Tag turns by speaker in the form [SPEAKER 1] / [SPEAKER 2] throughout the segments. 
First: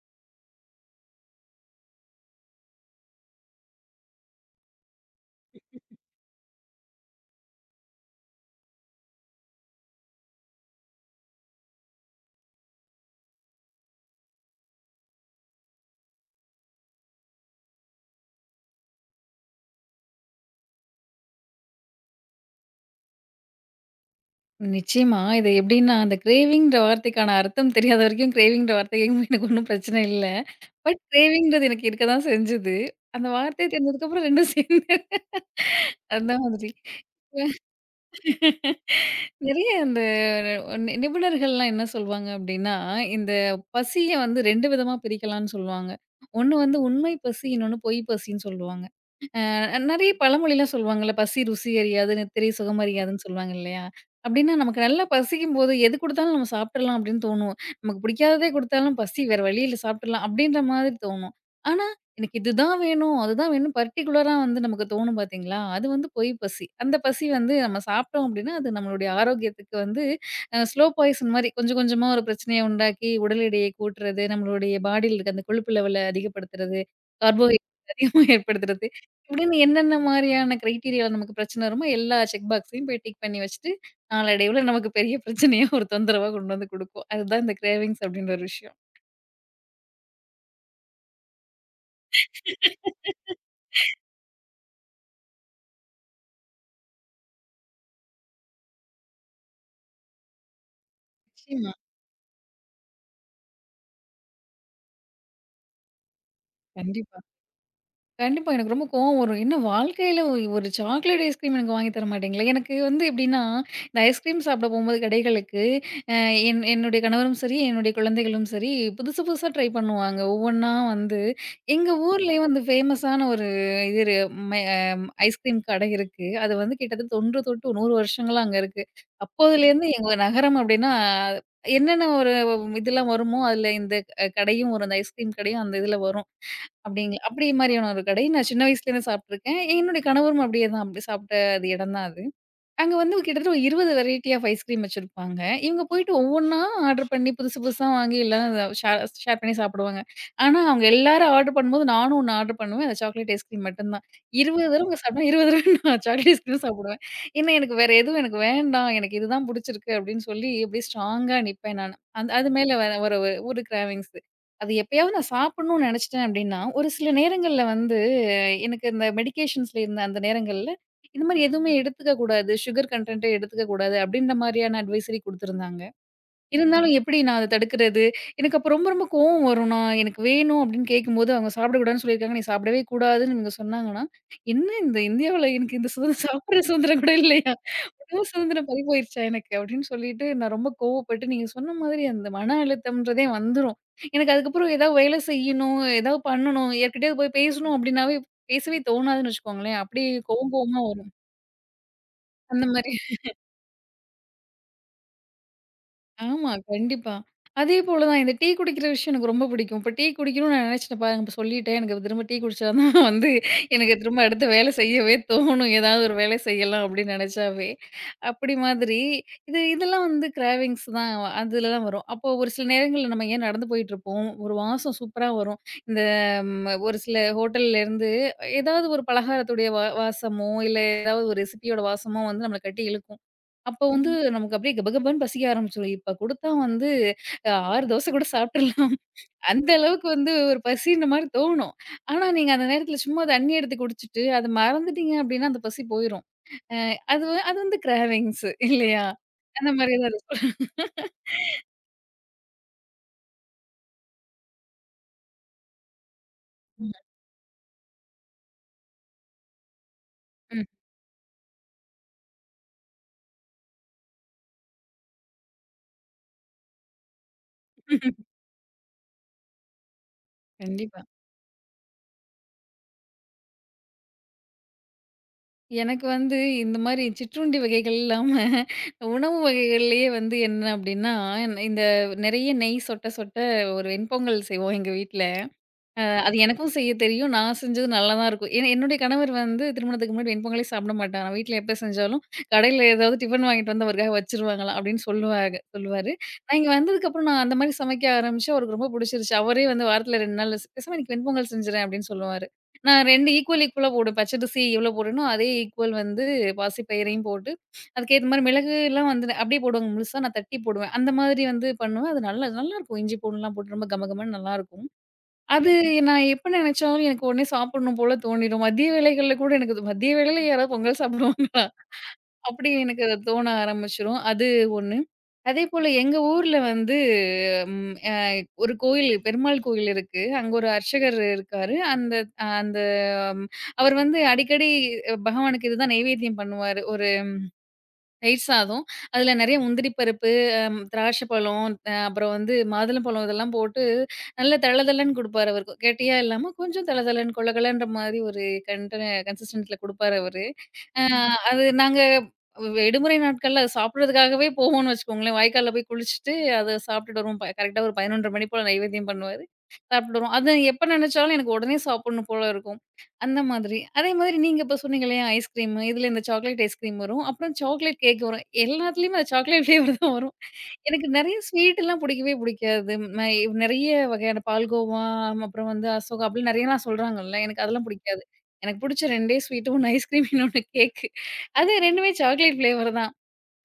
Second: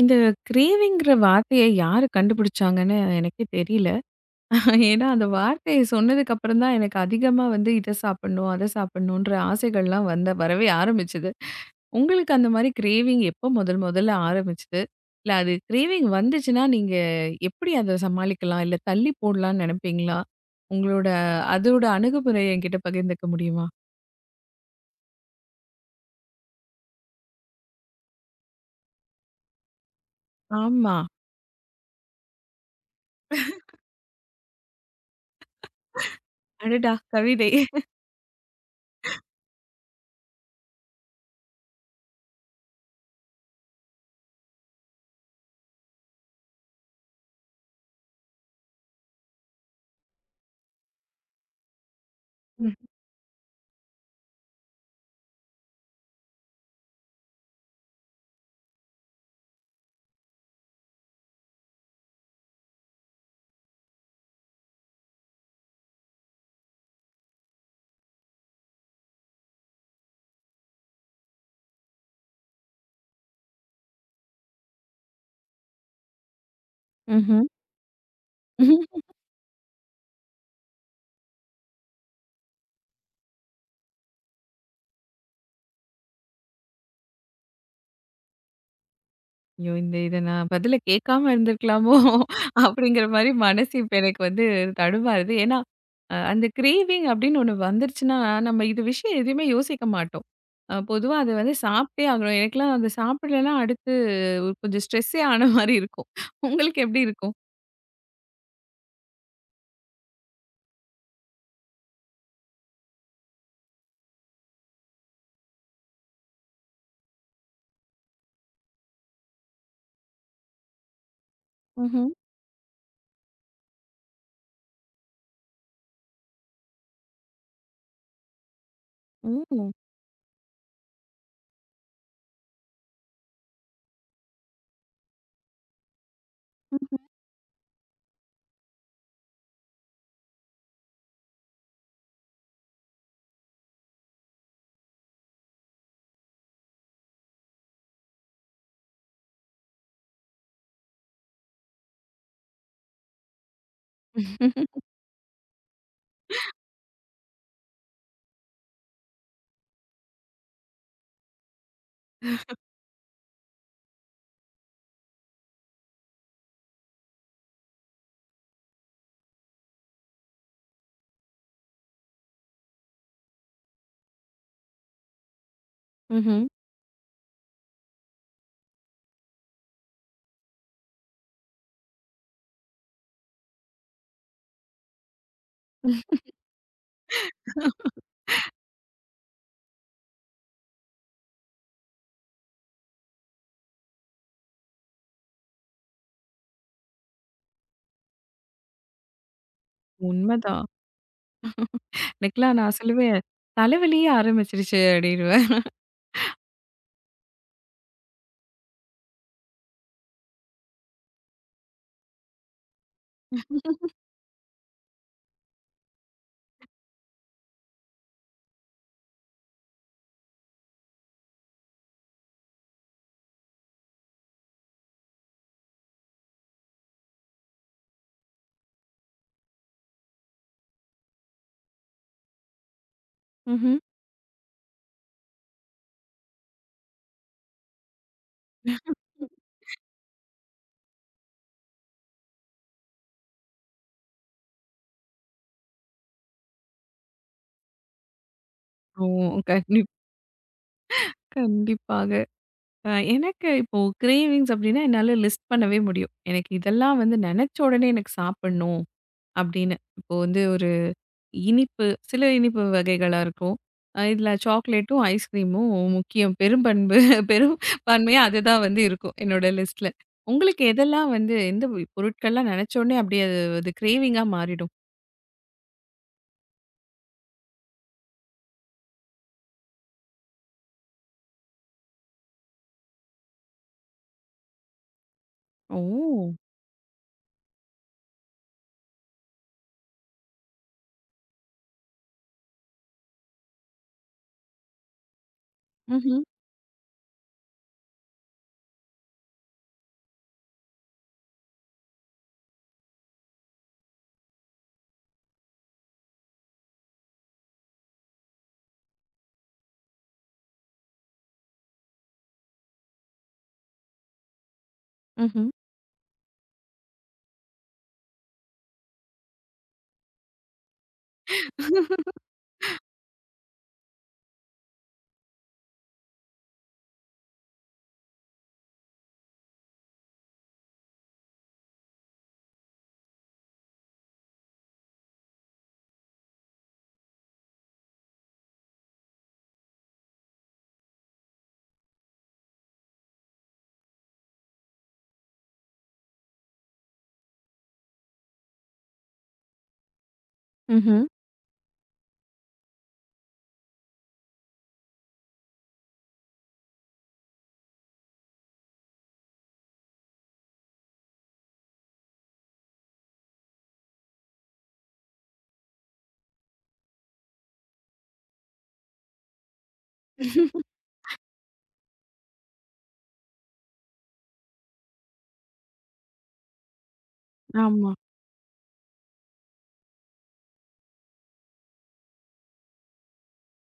[SPEAKER 1] இந்த கிரேவிங்கிற வார்த்தைய யாரு கண்டுபிடிச்சாங்கன்னு எனக்கே தெரியல. ஏன்னா, அந்த வார்த்தைய சொன்னதுக்கு அப்புறம் தான் எனக்கு அதிகமா வந்து இத சாப்பிடணும், அத சாப்பிடணுன்ற ஆசைகள்லாம் வந்த வரவே ஆரம்பிச்சது. உங்களுக்கு அந்த மாரி கிரேவிங் எப்போ முதல் முதல்ல ஆரம்பிச்சது? இல்ல அது கிரேவிங் வந்துச்சுன்னா, நீங்க எப்படி அத சமாளிக்கலாம்? இல்ல தள்ளி போடலான்னு நெனைப்பீங்களா? உங்களோட அதோட அணுகுமுறைய என்கிட்ட பகிர்ந்துக்க முடியுமா?
[SPEAKER 2] நிச்சயமா. இது எப்படின்னா, அந்த கிரேவிங்ன்ற வார்த்தைக்கான அர்த்தம் தெரியாத வரைக்கும், கிரேவிங்ன்ற வார்த்தைக்கும் எனக்கு ஒண்ணும் பிரச்சனை இல்ல.
[SPEAKER 1] ஆமா.
[SPEAKER 2] பட் கிரேவிங்ன்றது எனக்கு இருக்க தான் செஞ்சது. அந்த வார்த்தை தெரிஞ்சதுக்கப்புறம் 2ம் சேர்ந்து அந்த மாதிரி.
[SPEAKER 1] அடடா! கவிதை.
[SPEAKER 2] நிறைய அந்த நிபுணர்கள்லாம் என்ன சொல்வாங்க அப்படின்னா, இந்த பசிய வந்து 2 விதமா பிரிக்கலாம்னு சொல்லுவாங்க. ஒண்ணு வந்து உண்மை பசி, இன்னொன்னு பொய் பசின்னு சொல்லுவாங்க. நெறைய பழமொழிலாம் சொல்லுவாங்கல்ல, "பசி ருசி அறியாது, நித்திரை
[SPEAKER 1] ம்.
[SPEAKER 2] சுகம் அறியாதுன்னு" சொல்லுவாங்க இல்லையா? அப்டின்னா நமக்கு நல்லா பசிக்கும்போது எது குடுத்தாலும் நம்ம சாப்ட்றலாம் அப்டின்னு தோணும். நமக்கு பிடிக்காததே குடுத்தாலும் பசி வேற வழி இல்ல சாப்ட்றலாம் அப்டின்ற மாதிரி தோணும். ஆனா, எனக்கு இதுதான் வேணும், அதுதான் வேணும் பர்ட்டிகுலரா வந்து நமக்கு தோணும் பாத்தீங்களா? அது வந்து பொய் பசி. அந்த பசி வந்து நம்ம சாப்ட்டோம் அப்டின்னா, அது நம்மளுடைய ஆரோக்கியத்துக்கு வந்து ஸ்லோ பாய்சன் மாரி கொஞ்சம் கொஞ்சமா ஒரு பிரச்சனைய உண்டாக்கி, உடல் எடையை கூட்டுறது, நம்மளுடைய பாடியில இருக்க அந்த கொழுப்பு லெவல அதிகப்படுத்துறது,
[SPEAKER 1] ம்ஹ்ம்.
[SPEAKER 2] கார்போஹைட்ரேட் அதிகமா ஏற்படுத்துறது இப்படின்னு என்னென்ன மாரியான கிரைட்டீரியால நமக்கு பிரச்சனை வருமோ, எல்லா செக் பாக்ஸையும் போய் டிக் பண்ணி வச்சுட்டு, நாளடைவுல நமக்கு பெரிய பிரச்சனையா ஒரு தொந்தரவா கொண்டு வந்து குடுக்கும். அதுதான் இந்த கிரேவிங்ஸ் அப்படின்ற ஒரு விஷயம்.
[SPEAKER 1] ஐயோ! இத நான் பதில கேட்காம இருந்திருக்கலாமோ! அப்படிங்கிற மாரி மனசு இப்ப எனக்கு வந்து தடுமாறுது. ஏன்னா, அந்த கிரேவிங் அப்படின்னு ஒண்ணு வந்துருச்சுன்னா, நம்ம இது விஷயம் எதுவுமே யோசிக்க மாட்டோம். பொதுவா அத வந்து
[SPEAKER 2] நிச்சயமா.
[SPEAKER 1] சாப்பிட்டே ஆகணும். எனக்கெல்லாம் அத சாப்பிடலன்னா அடுத்து கொஞ்சம் ஸ்ட்ரெஸ்ஸே ஆன மாரி இருக்கும். உங்களுக்கு எப்படி
[SPEAKER 2] கண்டிப்பா.
[SPEAKER 1] இருக்கும்?
[SPEAKER 2] கண்டிப்பா. எனக்கு ரொம்ப கோவம் வரும். என்ன வாழ்க்கையில ஒரு சாக்லேட் ஐஸ்கிரீம் எனக்கு வாங்கி தர மாட்டீங்களா? எனக்கு வந்து எப்படின்னா, இந்த ஐஸ்கிரீம் சாப்பிட போம்போது கடைகளுக்கு, அ என் என்னுடைய கணவரும் சரி, என்னுடைய குழந்தைகளும் சரி, புதுசு புதுசா ட்ரை பண்ணுவாங்க. ஒவ்வொன்னா வந்து எங்க
[SPEAKER 1] ம்ஹ்ம்.
[SPEAKER 2] ஊர்லயே வந்து ஃபேமஸான ஒரு இது இரு மெ ஐஸ்கிரீம் கடை இருக்கு. அது வந்து கிட்டத்தட்ட தொன்று தொட்டு 100 வருஷங்களா அங்க இருக்கு.
[SPEAKER 1] ம்.
[SPEAKER 2] அப்போதுலேருந்து எங்க நகரம் அப்படின்னா, என்னென்ன ஒரு இதெல்லாம் வருமோ, அதுல இந்த கடையும் வரும். அந்த ஐஸ்கிரீம் கடையும் அந்த இதுல வரும். அப்படிங்களா? அப்படி மாதிரியான ஒரு கடை. நான் சின்ன வயசுலேருந்து சாப்பிட்டுருக்கேன். என்னுடைய கணவரும் அப்படியே தான் அப்படி சாப்பிட்ட அது இடம் தான் அது. அங்க வந்து கிட்டத்தட்ட ஒரு 20 வெரைட்டி ஆஃப் ஐஸ்கிரீம் வச்சிருப்பாங்க. இவங்க போயிட்டு ஒவ்வொன்னா ஆர்டர் பண்ணி புதுசு புதுசா வாங்கி எல்லாம் ஷேர் ஷேர் பண்ணி சாப்பிடுவாங்க. ஆனா, அவங்க எல்லாரும் ஆர்டர் பண்ணும்போது நானும் ஒண்ணு ஆர்டர் பண்ணுவேன். அது சாக்லேட் ஐஸ்கிரீம் மட்டும் தான். 20 தடவ சாப்பிட்டா 20 தடவ நான் சாக்லேட் ஐஸ்கிரீம் சாப்பிடுவேன். ஏன்னா, எனக்கு வேற எதுவும் எனக்கு வேண்டாம். எனக்கு இதுதான் புடிச்சிருக்கு அப்படின்னு சொல்லி அப்படியே ஸ்ட்ராங்கா நிப்பேன் நானு. அந்த அது மேல வர வர ஒரு ஒரு கிராவிங்ஸ். அது எப்பயாவது நான் சாப்பிடணும்னு நெனச்சுட்டேன் அப்படின்னா, ஒரு சில நேரங்கள்ல வந்து எனக்கு இந்த மெடிகேஷன்ஸ்ல இருந்த அந்த நேரங்கள்ல இந்த மாரி எதுவுமே எடுத்துக்க கூடாது. சுகர் கன்டென்ட்டே எடுத்துக்க கூடாது அப்டின்ற மாரியான அட்வைசரி குடுத்துருந்தாங்க.
[SPEAKER 1] ம்ஹ்ம்.
[SPEAKER 2] இருந்தாலும் எப்படி நான் அத தடுக்கிறது? எனக்கு அப்ப ரொம்ப ரொம்ப கோவம் வரும். நான் எனக்கு வேணும் அப்படின்னு கேட்கும்போது, அவங்க சாப்பிடக்கூடாதுன்னு சொல்லியிருக்காங்க. நீ சாப்பிடவே கூடாதுன்னு இவங்க சொன்னாங்கன்னா, என்ன இந்த இந்தியாவுல எனக்கு இந்த சுதந்திரம் சாப்பிடுற சுதந்திரம் கூட இல்லையா? என்னமோ சுதந்திரம் பறி போயிருச்சா எனக்கு அப்படின்னு சொல்லிட்டு நான் ரொம்ப கோவப்பட்டு நீங்க சொன்ன மாதிரி அந்த மன அழுத்தம்ன்றதே வந்துரும். எனக்கு அதுக்கப்புறம் ஏதாவது வேலை செய்யணும், ஏதாவது பண்ணணும், யார்கிட்டயாவது போய் பேசணும் அப்படின்னாவே பேசவே தோணாதுன்னு வச்சுக்கோங்களேன். அப்படியே கோவம்
[SPEAKER 1] உண்மதான்.
[SPEAKER 2] கோவமா வரும்.
[SPEAKER 1] எனக்கெல்லாம்
[SPEAKER 2] அந்த
[SPEAKER 1] நான்
[SPEAKER 2] மாரி.
[SPEAKER 1] சொல்லுவேன், தலைவலியே ஆரம்பிச்சுருச்சு அப்படின்னுவேன்.
[SPEAKER 2] ஆமா, கண்டிப்பா. அதேபோல தான் இந்த டீ குடிக்கிற விஷயம் எனக்கு ரொம்ப பிடிக்கும். இப்ப டீ குடிக்கணும்னு நான் நினைச்சுட்டேன் பாருங்க, இப்ப சொல்லிட்டேன். எனக்கு திரும்ப டீ குடிச்சா தான் வந்து எனக்கு திரும்ப அடுத்த வேலை செய்யவே தோணும். ஏதாவது ஒரு வேலை செய்யலாம் அப்படின்னு நெனைச்சாவே. அப்படி மாதிரி இது இதெல்லாம் வந்து கிராவிங்ஸ் தான் அதுலலாம் வரும். அப்போ ஒரு சில நேரங்கள்ல நம்ம ஏன் நடந்து போயிட்டுருப்போம். ஒரு வாசம் சூப்பரா வரும். இந்த ஒரு சில ஹோட்டல்லேருந்து ஏதாவது ஒரு பலகாரத்துடைய வாசமோ, இல்ல ஏதாவது ஒரு ரெசிபியோட வாசமோ வந்து நம்மள கட்டி இழுக்கும்.
[SPEAKER 1] ம்ஹ்ம்.
[SPEAKER 2] அப்போ வந்து நமக்கு அப்படியே கபகபன்னு பசிக்க ஆரம்பிச்சுரும். இப்ப குடுத்தா வந்து 6 தோசை கூட சாப்ட்டுறலாம். அந்த அளவுக்கு வந்து ஒரு பசின்ற மாரி தோணும். ஆனா, நீங்க அந்த நேரத்துல சும்மா தண்ணி எடுத்து குடிச்சுட்டு, அத மறந்துட்டீங்க அப்படின்னா அந்த பசி போயிரும். அ அது வ அது வந்து கிராவிங்ஸ் இல்லையா?
[SPEAKER 1] ஓ!
[SPEAKER 2] அந்த
[SPEAKER 1] கண்டிப்
[SPEAKER 2] மாரி தான் அது சொல்றேன்.
[SPEAKER 1] கண்டிப்பாக. எனக்கு இப்போ கிரேவிங்ஸ் அப்டின்னா, என்னால லிஸ்ட் பண்ணவே முடியும். எனக்கு
[SPEAKER 2] ம்.
[SPEAKER 1] இதெல்லாம் வந்து நெனச்ச உடனே எனக்கு சாப்பிடணும் அப்டின்னு. இப்போ வந்து
[SPEAKER 2] ம்.
[SPEAKER 1] ஒரு இனிப்பு, சில இனிப்பு வகைகளா இருக்கும். இதுல சாக்லேட்டும், ஐஸ்கிரீமும் முக்கியம். பெரும்பண்பு பெரும் பான்மையா அதுதான் வந்து இருக்கும் என்னோட லிஸ்ட்ல. உங்களுக்கு
[SPEAKER 2] கண்டிப்பா.
[SPEAKER 1] எதெல்லாம் வந்து எந்த பொருட்கள்லாம் நெனச்ச உடனே அப்டியே அது அது கிரேவிங்கா மாறிடும்?
[SPEAKER 2] எனக்கு வந்து இந்த மாரி சிற்றுண்டி வகைகள் இல்லாம, உணவு வகைகள்லயே வந்து என்ன அப்படின்னா, இந்த நெறைய நெய் சொட்ட சொட்ட ஒரு வெண்பொங்கல் செய்வோம் எங்க வீட்ல.
[SPEAKER 1] ஓ!
[SPEAKER 2] அது எனக்கும் செய்ய தெரியும். நான் செஞ்சது நல்லா தான் இருக்கும். ஏன்னா என்னுடைய கணவர் வந்து திருமணத்துக்கு முன்னாடி வெண்பொங்கலே சாப்பிட மாட்டாராம். வீட்ல எப்ப செஞ்சாலும், கடையில ஏதாவது டிஃபன் வாங்கிட்டு வந்து அவருக்காக வச்சுருவாங்களாம் அப்படின்னு சொல்லுவாரு சொல்லுவாரு.
[SPEAKER 1] ம்ஹ்ம்.
[SPEAKER 2] நான் இங்க வந்ததுக்கப்புறம் நான் அந்த மாரி சமைக்க ஆரம்பிச்சேன். அவருக்கு ரொம்ப புடிச்சிருச்சு. அவரே வந்து வாரத்துல 2 நாள் பேசாம இன்னைக்கு வெண்பொங்கல் செஞ்சுறேன் அப்படின்னு சொல்லுவாரு. நான் 2 ஈக்குவல் ஈக்குவலா போடுவேன். பச்சரிசி எவ்வளோ போடுறேனோ அதே ஈக்குவல் வந்து பாசிப்பயிரையும் போட்டு, அதுக்கேத்த மாரி மிளகுலாம் வந்து அப்படியே போடுவாங்க முழுசா. நான் தட்டி போடுவேன். அந்த மாதிரி வந்து பண்ணுவேன். அது நல்லா நல்லாருக்கும். இஞ்சி பூண்டுலாம் போட்டு ரொம்ப கம கமன்னு நல்லாருக்கும்.
[SPEAKER 1] ம்ஹ்ம்.
[SPEAKER 2] அது நான் எப்ப நினைச்சாலும் எனக்கு உடனே சாப்பிடணும் போல தோணிடும். மதிய வேளைகள்ல கூட எனக்கு அது மதிய வேளையில யாராவது பொங்கல் சாப்பிடுவாங்களா? அப்படி எனக்கு அது தோண ஆரம்பிச்சுரும். அது ஒண்ணு. அதேபோல எங்க ஊர்ல வந்து ம் அ ஒரு கோயில் பெருமாள் கோயில் இருக்கு. அங்க ஒரு அர்ச்சகர் இருக்காரு. அந்த அந்த ம், அவர் வந்து அடிக்கடி பகவானுக்கு இதுதான் நெய்வேத்தியம் பண்ணுவாரு. ஒரு தயிர் சாதம். அதுல நெறைய முந்திரி பருப்பு, திராட்சை பழம், அப்புறம் வந்து மாதுளம்பழம் இதெல்லாம் போட்டு நல்லா தளதளன்னு குடுப்பாரு அவரு. கெட்டியா இல்லாம கொஞ்சம் தளதளன்னு கொழகொழன்ற மாரி ஒரு கண்ட கன்சிஸ்டன்ட்ல குடுப்பாரு அவரு. அ
[SPEAKER 1] ம்ஹ்ம்.
[SPEAKER 2] ம். அது நாங்க விடுமுறை நாட்கள்ல அத சாப்பிடுறதுக்காகவே போவோம்னு வச்சுக்கோங்களேன். வாய்க்கால்ல போய் குளிச்சுட்டு அத சாப்பிட்டுட்டு வருவோம். கரெக்ட்டா ஒரு 11:30 மணி போல நைவேத்தியம் பண்ணுவாரு. சாப்பிட்டுட்டு வருவோம். அது எப்ப நெனச்சாலும் எனக்கு உடனே சாப்பிடணும் போல இருக்கும். அந்த மாதிரி. அதே மாதிரி நீங்க இப்ப சொன்னீங்க இல்லையா, ஐஸ்கிரீம் இதுல இந்த சாக்லேட் ஐஸ்கிரீம் வரும். அப்புறம் சாக்லேட் கேக் வரும். எல்லாத்துலயுமே அது சாக்லேட் ஃப்ளேவர் தான் வரும். எனக்கு நெறைய ஸ்வீட்லாம் புடிக்கவே புடிக்காது. நெறைய வகையான பால்கோவா, அப்புறம் வந்து அசோகா அப்படி நெறையலாம் சொல்றாங்கல்ல. எனக்கு அதெல்லாம்
[SPEAKER 1] ஆமா.
[SPEAKER 2] புடிக்காது. எனக்கு புடிச்ச 2டே ஸ்வீட்டு ஒண்ணு ஐஸ்கிரீம் இன்னொன்னு கேக்கு. அது 2மே சாக்லேட் ஃப்ளேவர் தான்.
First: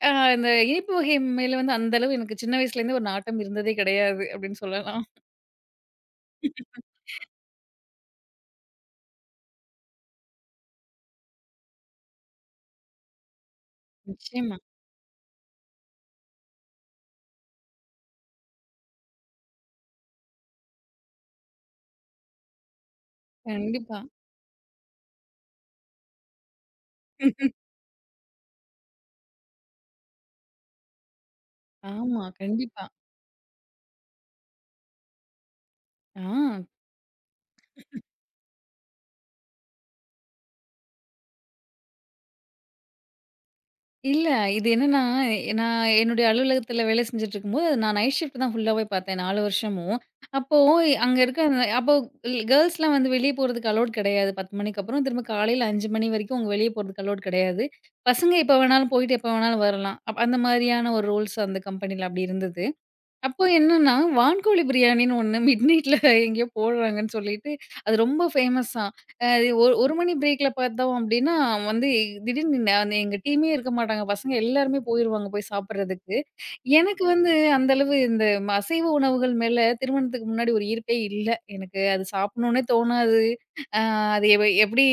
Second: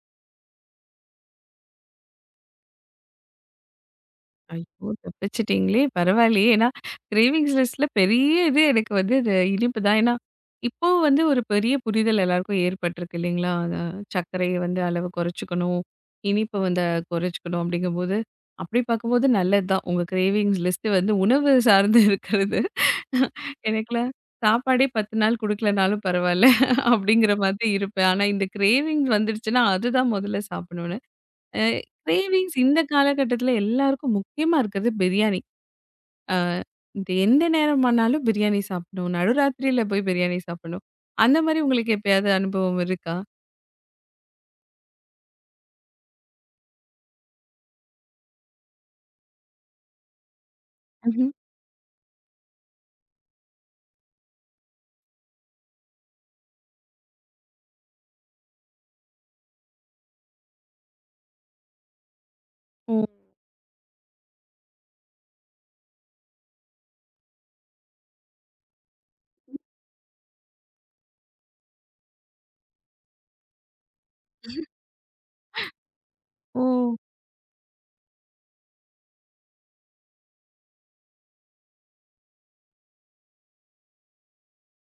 [SPEAKER 2] அ இந்த இனிப்பு வகை மேல வந்து அந்த அளவு எனக்கு சின்ன வயசுலேருந்தே ஒரு நாட்டம் இருந்ததே கிடையாது அப்படின்னு
[SPEAKER 1] ஐயோ!
[SPEAKER 2] சொல்லலாம்.
[SPEAKER 1] தப்பிச்சிட்டீங்களே! பரவாயில்லையே! ஏன்னா, கிரேவிங்ஸ் லிஸ்ட்ல பெரிய இது எனக்கு வந்து அது இனிப்பு தான். ஏன்னா, இப்போ வந்து ஒரு பெரிய புரிதல் எல்லாருக்கும் ஏற்பட்டிருக்கு இல்லைங்களா? அத
[SPEAKER 2] நிச்சயமா.
[SPEAKER 1] சர்க்கரைய வந்து அளவு குறைச்சுக்கணும். இனிப்ப வந்து குறைச்சுக்கணும் அப்படிங்கும்போது, அப்படி பார்க்கும்போது நல்லது தான். உங்க கிரேவிங்ஸ் லிஸ்ட் வந்து உணவு சார்ந்து இருக்கிறது.
[SPEAKER 2] கண்டிப்பா.
[SPEAKER 1] எனக்கெல்லாம் சாப்பாடே 10 நாள் குடுக்கலனாலும் பரவாயில்ல அப்படிங்கிற மாதிரி இருப்பேன். ஆனா, இந்த கிரேவிங்ஸ் வந்துடுச்சுன்னா, அதுதான் முதல்ல சாப்பிடணும். அ
[SPEAKER 2] ஆமா,
[SPEAKER 1] கிரேவிங்ஸ் இந்த
[SPEAKER 2] கண்டிப்பா.
[SPEAKER 1] காலகட்டத்தில எல்லாருக்கும் முக்கியமா இருக்கிறது பிரியாணி.
[SPEAKER 2] ஆ.
[SPEAKER 1] அ இது எந்த நேரமானாலும் பிரியாணி சாப்பிடணும். நடுராத்திரியில போய் பிரியாணி சாப்பிடணும். அந்த மாரி உங்களுக்கு எப்பயாவது அனுபவம் இருக்கா?
[SPEAKER 2] இல்ல. இது என்னன்னா, நான் என்னுடைய அலுவலகத்தில வேலை செஞ்சுட்டு இருக்கும்போது, நான் நைட் ஷிஃப்ட் தான் ஃபுல்லாவே பார்த்தேன் 4 வருஷமும். அப்போ அங்க
[SPEAKER 1] ம்ஹ்ம்.
[SPEAKER 2] இருக்க அப்போ கேர்ல்ஸ்லாம் வந்து வெளிய போறதுக்கு அலோட் கிடையாது. 10 மணிக்கு அப்புறம் திரும்ப காலையில 5 மணி வரைக்கும் அவங்க வெளிய போறதுக்கு அலோட் கிடையாது. பசங்க எப்ப வேணாலும் போயிட்டு எப்ப வேணாலும் வரலாம். அந்த மாதிரியான ஒரு ரூல்ஸ் அந்த கம்பெனில அப்படி இருந்தது.
[SPEAKER 1] ஓ!
[SPEAKER 2] அப்போ என்னன்னா, வான்கோழி பிரியாணின்னு ஒண்ணு மிட் நைட்ல எங்கேயோ போடுறாங்கன்னு சொல்லிட்டு, அது ரொம்ப ஃபேமஸாம். அ ஒ 1 மணி பிரேக்ல பார்த்தோம் அப்டின்னா, வந்து திடீர்னு ந எங்க டீமே இருக்க மாட்டாங்க. பசங்க எல்லாருமே போயிருவாங்க போய் சாப்பிடுறதுக்கு.
[SPEAKER 1] ஓ!
[SPEAKER 2] எனக்கு வந்து அந்த அளவு இந்த அசைவ உணவுகள் மேல திருமணத்துக்கு முன்னாடி ஒரு ஈர்ப்பே இல்ல. எனக்கு அது சாப்பிடணும்னே தோணாது. அ அது எ எப்படி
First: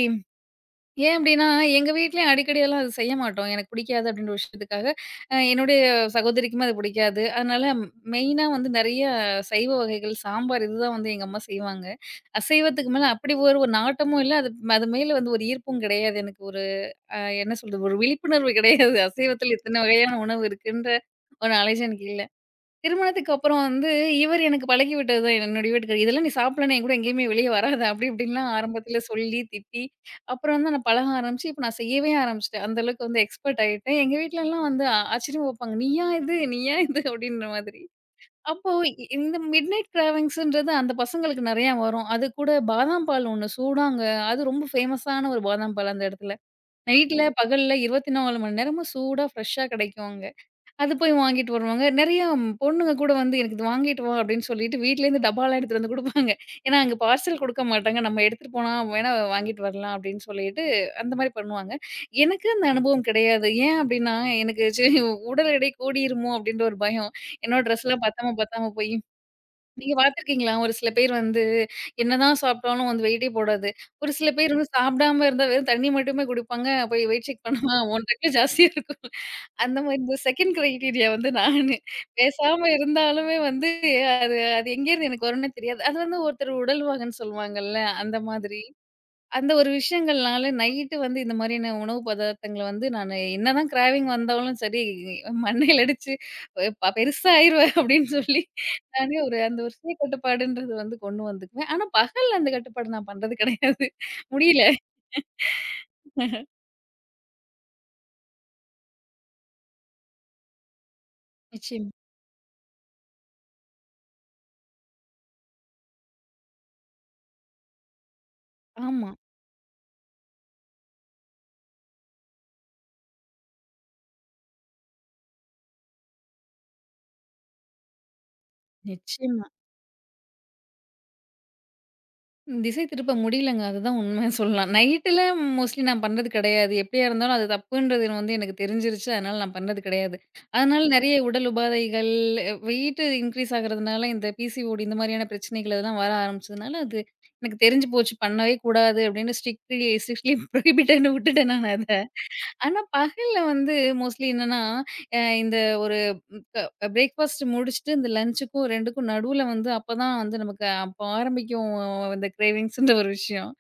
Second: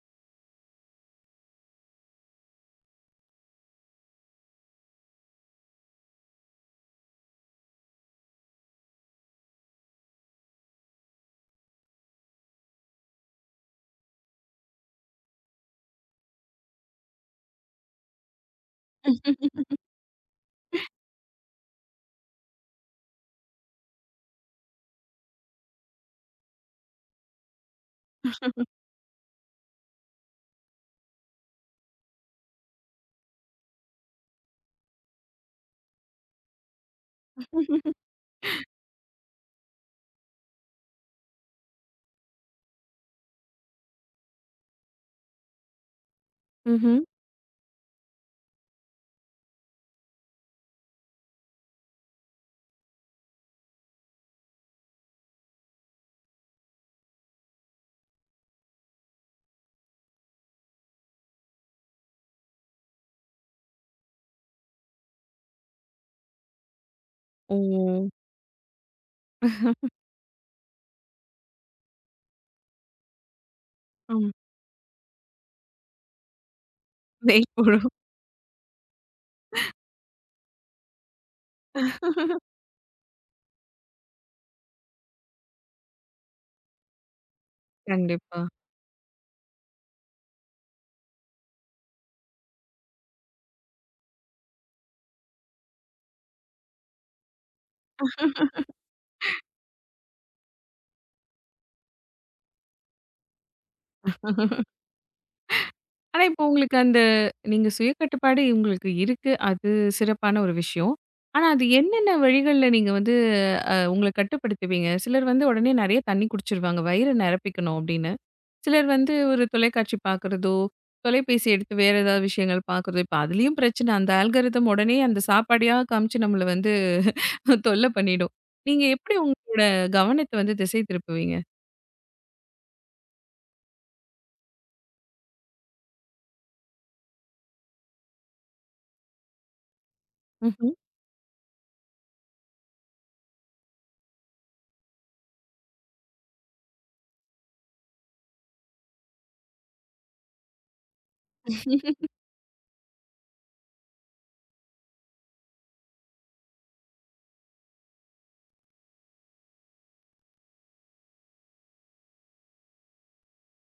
[SPEAKER 2] ஏன் அப்டின்னா, எங்க வீட்லயும் அடிக்கடிலாம் அது செய்ய மாட்டோம். எனக்கு பிடிக்காது அப்டின்ற விஷயத்துக்காக, என்னுடைய சகோதரிக்குமே அது பிடிக்காது. அதனால மெயினா வந்து நெறைய சைவ வகைகள், சாம்பார் இதுதான் வந்து எங்க அம்மா செய்வாங்க. அசைவத்துக்கு மேல அப்படி ஒரு ஒரு நாட்டமும் இல்ல. அது அது மேல வந்து ஒரு ஈர்ப்பும் கிடையாது. எனக்கு ஒரு அ என்ன சொல்றது? ஒரு விழிப்புணர்வு கிடையாது. அசைவத்தில இத்தன வகையான உணவு இருக்குன்ற ஒரு நாலேட்ஜ் எனக்கு இல்ல. திருமணத்துக்கு அப்புறம் வந்து இவர் எனக்கு பழக்கி விட்டது தான் என்னுடைய வீட்டுக்காரர். இதெல்லாம் நீ சாப்பிடலன்னா என்கூட எங்கேயுமே வெளிய வராத. அப்படி இப்படின்லாம் ஆரம்பத்தில சொல்லி, திட்டி, அப்புறம் வந்து நான் பழக ஆரம்பிச்சு, இப்ப நான் செய்யவே ஆரம்பிச்சுட்டேன். அந்த அளவுக்கு வந்து எக்ஸ்பர்ட் ஆயிட்டேன். எங்க வீட்லலாம் வந்து ஆச்சரியமா பார்ப்பாங்க. "நீயா இது? நீயா இது?" அப்படின்ற மாதிரி. அப்போ இ இந்த மிட்நைட் கிராவிங்ஸ்ன்றது அந்த பசங்களுக்கு நெறையா வரும். அது கூட பாதாம் பால் ஒண்ணு சூடாங்க அது ரொம்ப ஃபேமஸான ஒரு பாதாம் பால் அந்த இடத்துல.
[SPEAKER 1] ம்ஹ்ம்.
[SPEAKER 2] நைட்ல, பகல்ல 24 மணி நேரமும் சூடா, ஃப்ரெஷ்ஷா கிடைக்கும் அங்க. அது போய் வாங்கிட்டு வருவாங்க. நெறைய பொண்ணுங்க கூட வந்து எனக்கு இது வாங்கிட்டு வா அப்படின்னு சொல்லிட்டு வீட்லேருந்து டப்பாலாம் எடுத்துட்டு வந்து குடுப்பாங்க. ஏன்னா அங்க பார்சல் குடுக்க மாட்டாங்க. நம்ம எடுத்துட்டு போனா வேணா வாங்கிட்டு வரலாம் அப்படின்னு சொல்லிட்டு அந்த மாரி பண்ணுவாங்க. எனக்கு அந்த அனுபவம் கிடையாது. ஏன் அப்படின்னா எனக்கு சரி உடல் எடை கூடிருமோ அப்படின்ற ஒரு பயம்.
[SPEAKER 1] ஓ!
[SPEAKER 2] என்னோட ட்ரெஸ்லாம் பத்தாம பத்தாம போய் நீங்க பார்த்துருக்கீங்களா? ஒரு சில பேர் வந்து என்னதான் சாப்பிட்டாலும் வந்து வெயிட்டே போடாது. ஒரு
[SPEAKER 1] ஆமா.
[SPEAKER 2] சில பேர் வந்து சாப்பிடாம இருந்தா வெறும் தண்ணி மட்டுமே குடிப்பாங்க. போய் வெயிட் செக்
[SPEAKER 1] வெயிட்
[SPEAKER 2] பண்ணா
[SPEAKER 1] போடும்.
[SPEAKER 2] 1 ரெட்ல ஜாஸ்தியா இருக்கும். அந்த மாரி இந்த செகண்ட் கிரைட்டீரியா வந்து நானு. பேசாம இருந்தாலுமே வந்து அது அது எங்கேருந்து எனக்கு வரும்னே தெரியாது. அது வந்து ஒருத்தர் உடல் வாகன்னு சொல்லுவாங்கல்ல அந்த
[SPEAKER 1] கண்டிப்பா.
[SPEAKER 2] மாதிரி. அந்த ஒரு விஷயங்கள்னால நைட்டு வந்து இந்த மாதிரியான உணவு பதார்த்தங்கள வந்து நானு என்னதான் கிராவிங் வந்தாலும் சரி, மண்டையில அடிச்சு பெ ப பெருசா ஆயிருவேன் அப்படின்னு சொல்லி நானே ஒரு அந்த ஒரு சுய கட்டுப்பாடுன்றது வந்து கொண்டு வந்துக்குவேன். ஆனா பகல்ல அந்த கட்டுப்பாடு நான் பண்றது கிடையாது. முடியல.
[SPEAKER 1] ஆனா, இப்போ உங்களுக்கு அந்த நீங்க சுயக்கட்டுப்பாடு உங்களுக்கு இருக்கு. அது சிறப்பான ஒரு விஷயம். ஆனா, அது
[SPEAKER 2] நிச்சயமா.
[SPEAKER 1] என்னென்ன வழிகள்ல நீங்க வந்து உங்கள கட்டுப்படுத்துவீங்க? சிலர் வந்து உடனே நெறைய தண்ணி குடிச்சிருவாங்க, வயிறு நெரப்பிக்கணும் அப்படின்னு. சிலர்
[SPEAKER 2] ஆமா.
[SPEAKER 1] வந்து ஒரு தொலைக்காட்சி பார்க்குறதோ, தொலைபேசி எடுத்து வேற ஏதாவது விஷயங்கள் பார்க்குறதோ, இப்ப அதுலயும் பிரச்சனை. அந்த ஆல்காரிதம் உடனே அந்த சாப்பாடையா காமிச்சு நம்மள வந்து தொல்ல பண்ணிடும். நீங்க எப்படி
[SPEAKER 2] நிச்சயமா.
[SPEAKER 1] உங்களோட கவனத்த வந்து திசை திருப்புவீங்க?
[SPEAKER 2] திசை திருப்ப முடியலங்க. அதுதான் உண்மை சொல்லலாம். நைட்ல மோஸ்ட்லி நான் பண்றது கிடையாது. எப்படியா இருந்தாலும் அது தப்புன்றது வந்து எனக்கு தெரிஞ்சிருச்சு. அதனால நான் பண்ணது கிடையாது.
[SPEAKER 1] ம்ஹ்ம்.
[SPEAKER 2] அதனால நெறைய உடல் உபாதைகள், வெயிட் இன்க்ரீஸ் ஆகுறதுனால இந்த பிசிஓடி இந்த மாதிரியான பிரச்சனைகள் அதெல்லாம் வர ஆரம்பிச்சதுனால, அது எனக்கு தெரிஞ்சு போச்சு. பண்ணவே கூடாது அப்படின்னு ஸ்ட்ரிக்ட்லி ஸ்ட்ரிக்ட்லி ப்ரோஹிபிட்டட்ன்னு விட்டுட்டேன் நான் அத. ஆனா, பகல்ல வந்து மோஸ்ட்லி என்னன்னா, அ இந்த ஒரு க பிரேக்ஃபாஸ்ட் முடிச்சுட்டு, இந்த லஞ்சுக்கும் 2க்கும் நடுவுல வந்து அப்பதான் வந்து நமக்கு அப்ப ஆரம்பிக்கும் இந்த கிரேவிங்ஸ்ன்ற ஒரு விஷயம்.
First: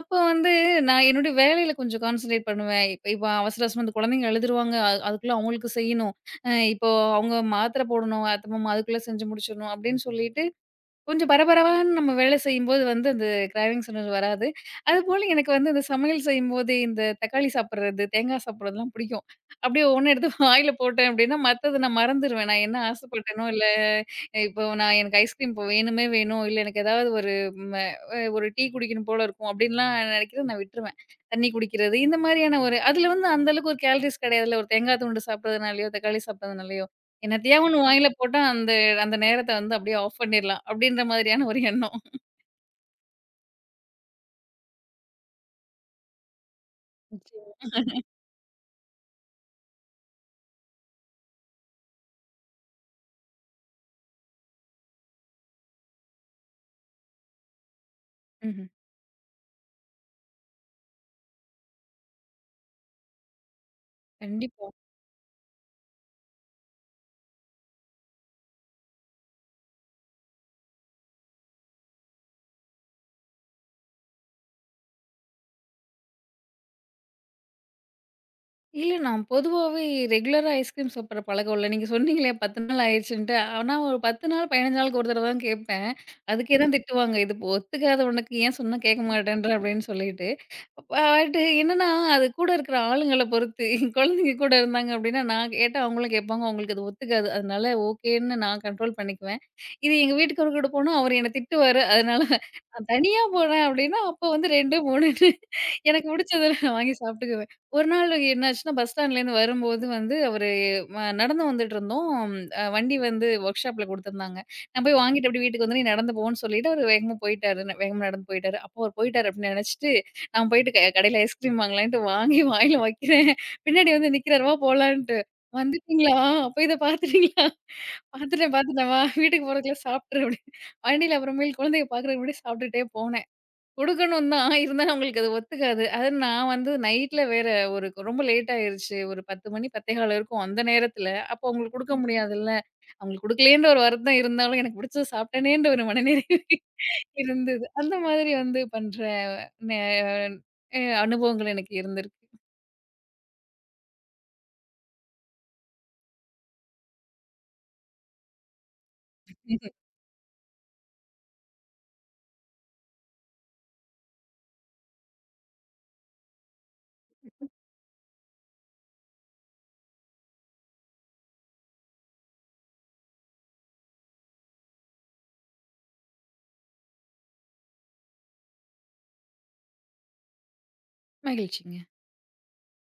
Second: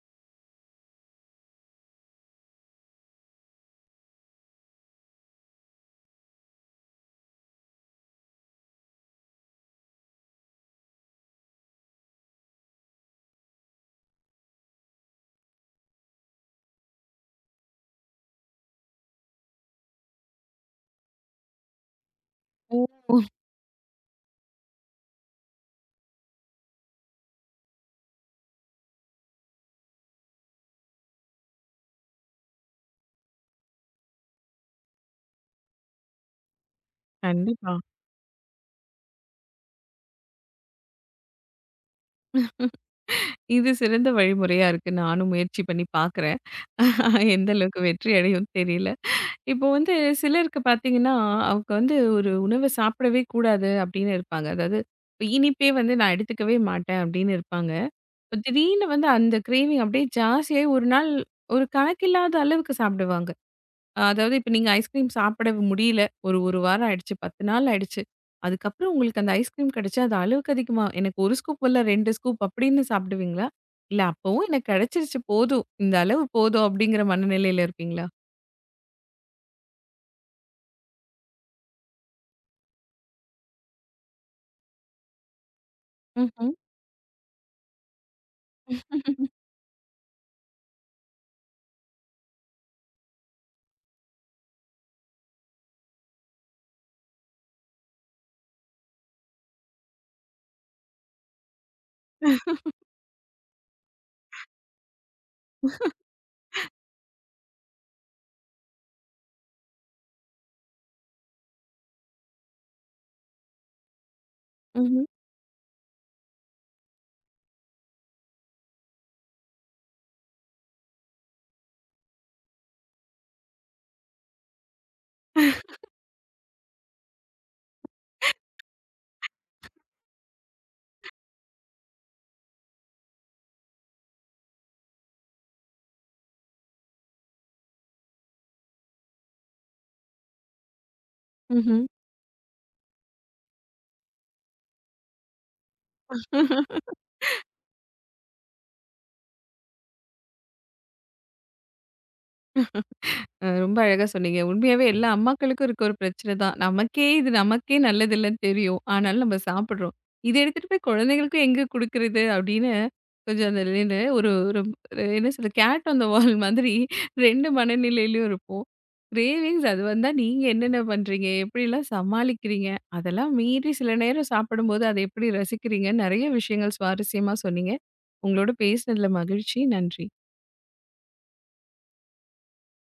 [SPEAKER 2] அப்போ வந்து நான் என்னுடைய வேலையில கொஞ்சம் கான்சன்ட்ரேட் பண்ணுவேன். இப்ப இப்ப அவசர அவசரமா இந்த குழந்தைங்க அழுதுருவாங்க. அதுக்குள்ள அவங்களுக்கு செய்யணும். இப்போ அவங்க மாத்திரை போடணும், அத்த மாமா அதுக்குள்ள செஞ்சு முடிச்சிடணும் அப்படின்னு சொல்லிட்டு கொஞ்சம் பரபரன்னு நம்ம வேலை செய்யும்போது வந்து அந்த கிராவிங் உணர்வு வராது. அதுபோல எனக்கு வந்து அந்த சமையல் செய்யும்போது இந்த தக்காளி சாப்பிடுறது, தேங்காய் சாப்பிடுறதெல்லாம் பிடிக்கும். அப்படியே ஒவ்வொண்ணு எடுத்து வாயில போட்டேன் அப்படின்னா, மத்தத நான் மறந்துருவேன். நான் என்ன
[SPEAKER 1] ஓ!
[SPEAKER 2] ஆசைப்பட்டேனோ, இல்ல இப்போ நான் எனக்கு ஐஸ்கிரீம் இப்போ வேணுமே வேணும், இல்ல எனக்கு ஏதாவது ஒரு ம அ ஒரு டீ குடிக்கணும் போல இருக்கும் அப்படின்லாம் நினைக்கிறது நான் விட்டுருவேன். தண்ணி குடிக்கிறது இந்த மாதிரியான ஒரு அதில வந்து அந்த அளவுக்கு ஒரு கேலரீஸ் கிடையாதுல்ல. ஒரு தேங்காய் துண்டு சாப்பிடுறதுனாலயோ, தக்காளி சாப்பிடுறதுனாலயோ என்னத்தையா
[SPEAKER 1] கண்டிப்பா.
[SPEAKER 2] ஒண்ணு வாயில போட்டா, அந்த அந்த நேரத்த வந்து அப்படியே ஆஃப் பண்ணிரலாம். அப்படின்ற மாதிரியான ஒரு எண்ணம்.
[SPEAKER 1] இது சிறந்த வழிமுறையா இருக்கு. நானும் முயற்சி பண்ணி பார்க்குறேன். எந்த
[SPEAKER 2] நிச்சயமா.
[SPEAKER 1] அளவுக்கு வெற்றி அடையும் தெரியல. இப்போ வந்து சிலருக்கு பார்த்தீங்கன்னா, அவங்க வந்து ஒரு உணவ சாப்பிடவே கூடாது அப்படின்னு இருப்பாங்க. அதாவது இப்ப இனிப்பே வந்து நான் எடுத்துக்கவே மாட்டேன் அப்படின்னு இருப்பாங்க. இப்ப
[SPEAKER 2] ம்ஹ்ம்.
[SPEAKER 1] திடீர்னு வந்து அந்த கிரேவிங் அப்படியே ஜாஸ்தியாயி ஒரு நாள் ஒரு கணக்கில்லாத அளவுக்கு சாப்பிடுவாங்க. அதாவது இப்ப
[SPEAKER 2] கண்டிப்பா.
[SPEAKER 1] நீங்க ஐஸ்கிரீம் சாப்பிட முடியல. ஒரு 1 வாரம் ஆயிடுச்சு, 10 நாள் ஆயிடுச்சு. அதுக்கப்புறம் உங்களுக்கு அந்த ஐஸ்கிரீம் கிடைச்சா, அது அளவுக்கு அதிகமா எனக்கு 1 ஸ்கூப் இல்ல 2 ஸ்கூப் அப்படின்னு சாப்பிடுவீங்களா? இல்ல அப்பவும் எனக்கு கிடைச்சிருச்சு போதும். இந்த அளவு போதும் அப்படிங்கிற மனநிலையில இருப்பீங்களா?
[SPEAKER 2] இல்ல நான் பொதுவாவே ரெகுலரா ஐஸ்கிரீம் சாப்பிடுற பழக்கம் இல்ல. நீங்க சொன்னீங்களே 10 நாள் ஆயிருச்சுன்ட்டு. ஆனா ஒரு 10 நாள், 15 நாளுக்கு ஒரு தடவ தான் கேட்பேன்.
[SPEAKER 1] ம்ஹ்ம்.
[SPEAKER 2] அதுக்கே தான் திட்டுவாங்க. "இது இப்போ ஒத்துக்காத உனக்கு ஏன் சொன்னா கேட்க மாட்டேன்ற" அப்படின்னு சொல்லிட்டு. பட் என்னன்னா, அது கூட இருக்கிற ஆளுங்கள பொறுத்து. என் குழந்தைங்க கூட இருந்தாங்க அப்படின்னா, நான் கேட்டா அவங்களும் கேட்பாங்க. அவங்களுக்கு அது ஒத்துக்காது. அதனால ஓகேன்னு நான் கண்ட்ரோல் பண்ணிக்குவேன். இது எங்க வீட்டுக்காரர் கூட போனா அவர் என்ன திட்டுவாரு. அதனால நான் தனியா போனேன் அப்படின்னா, அப்போ வந்து 2, 3 எனக்கு பிடிச்சத நான் வாங்கி சாப்பிட்டுக்குவேன். ஒரு நாள் என்னாச்சுன்னா, பஸ் ஸ்டாண்ட்லேருந்து வரும்போது வந்து அவரு நடந்து வந்துட்டுருந்தோம். வண்டி வந்து ஒர்க் ஷாப்ல குடுத்துருந்தாங்க. நான் போய்
[SPEAKER 1] ம்ஹ்ம்.
[SPEAKER 2] வாங்கிட்டு அப்படியே வீட்டுக்கு வந்துட்டு, "நீ நடந்து போன்னு" சொல்லிட்டு அவரு வேகமா போயிட்டாரு. வேகமா நடந்து போயிட்டாரு. அப்போ அவரு போயிட்டாரு அப்படின்னு நெனச்சுட்டு, நான் போயிட்டு கடையில ஐஸ்கிரீம் வாங்கலான்ட்டு வாங்கி வாயில வைக்கிறேன். பின்னாடி வந்து நிக்கிறாரு, "வா போலான்ட்டு." "வந்துட்டீங்களா? அப்ப இத பாத்துட்டீங்களா?" "பாத்துட்டேன், பாத்துட்டேன். வா வீட்டுக்கு போறதுக்குள்ள சாப்ட்ரு" அப்படின்னு. வண்டியில அப்புறமேல் குழந்தைய பாக்குறதுக்கு முன்னாடி சாப்ட்டுட்டே போனேன். குடுக்கணும் தான். இருந்தாலும் அவங்களுக்கு அது ஒத்துக்காது. அது நான் வந்து நைட்ல வேற ஒரு ரொம்ப லேட் ஆயிருச்சு. ஒரு 10:00 மணி 10:15 இருக்கும். அந்த நேரத்துல அப்போ அவங்களுக்கு
[SPEAKER 1] ம்ஹ்ம்.
[SPEAKER 2] குடுக்க முடியாதுல்ல. அவங்களுக்கு குடுக்கலயேன்ற ஒரு வருத்தம் இருந்தாலும், எனக்கு பிடிச்சத சாப்பிட்டேனேன்ற ஒரு மனநிறைவு இருந்தது. அந்த மாதிரி வந்து பண்ற நே அ அனுபவங்கள் எனக்கு இருந்திருக்கு.
[SPEAKER 1] ரொம்ப அழகா சொன்னீங்க. உண்மையாவே எல்லா அம்மாக்களுக்கும் இருக்க ஒரு பிரச்சனை தான். நமக்கே நல்லது இல்லன்னு தெரியும். ஆனாலும் நம்ம சாப்பிடுறோம். இத எடுத்துட்டு போய் குழந்தைகளுக்கும் எங்க குடுக்குறது அப்படின்னு கொஞ்சம் அந்த என்ன ஒரு ஒரு என்ன சொல்றது கேட் ஆன் த வால் மாதிரி 2 மனநிலையிலயும் இருப்போம். கிரேவிங்ஸ் அது வந்தா நீங்க என்னென்ன பண்றீங்க? எப்படிலாம் சமாளிக்கிறீங்க? அதெல்லாம் மீறி சில நேரம் சாப்பிடும்போது அதை எப்படி ரசிக்கிறீங்க? நெறைய விஷயங்கள் சுவாரஸ்யமா சொன்னீங்க. உங்களோட பேசினதுல மகிழ்ச்சி. நன்றி.
[SPEAKER 2] மகிழ்ச்சிங்க.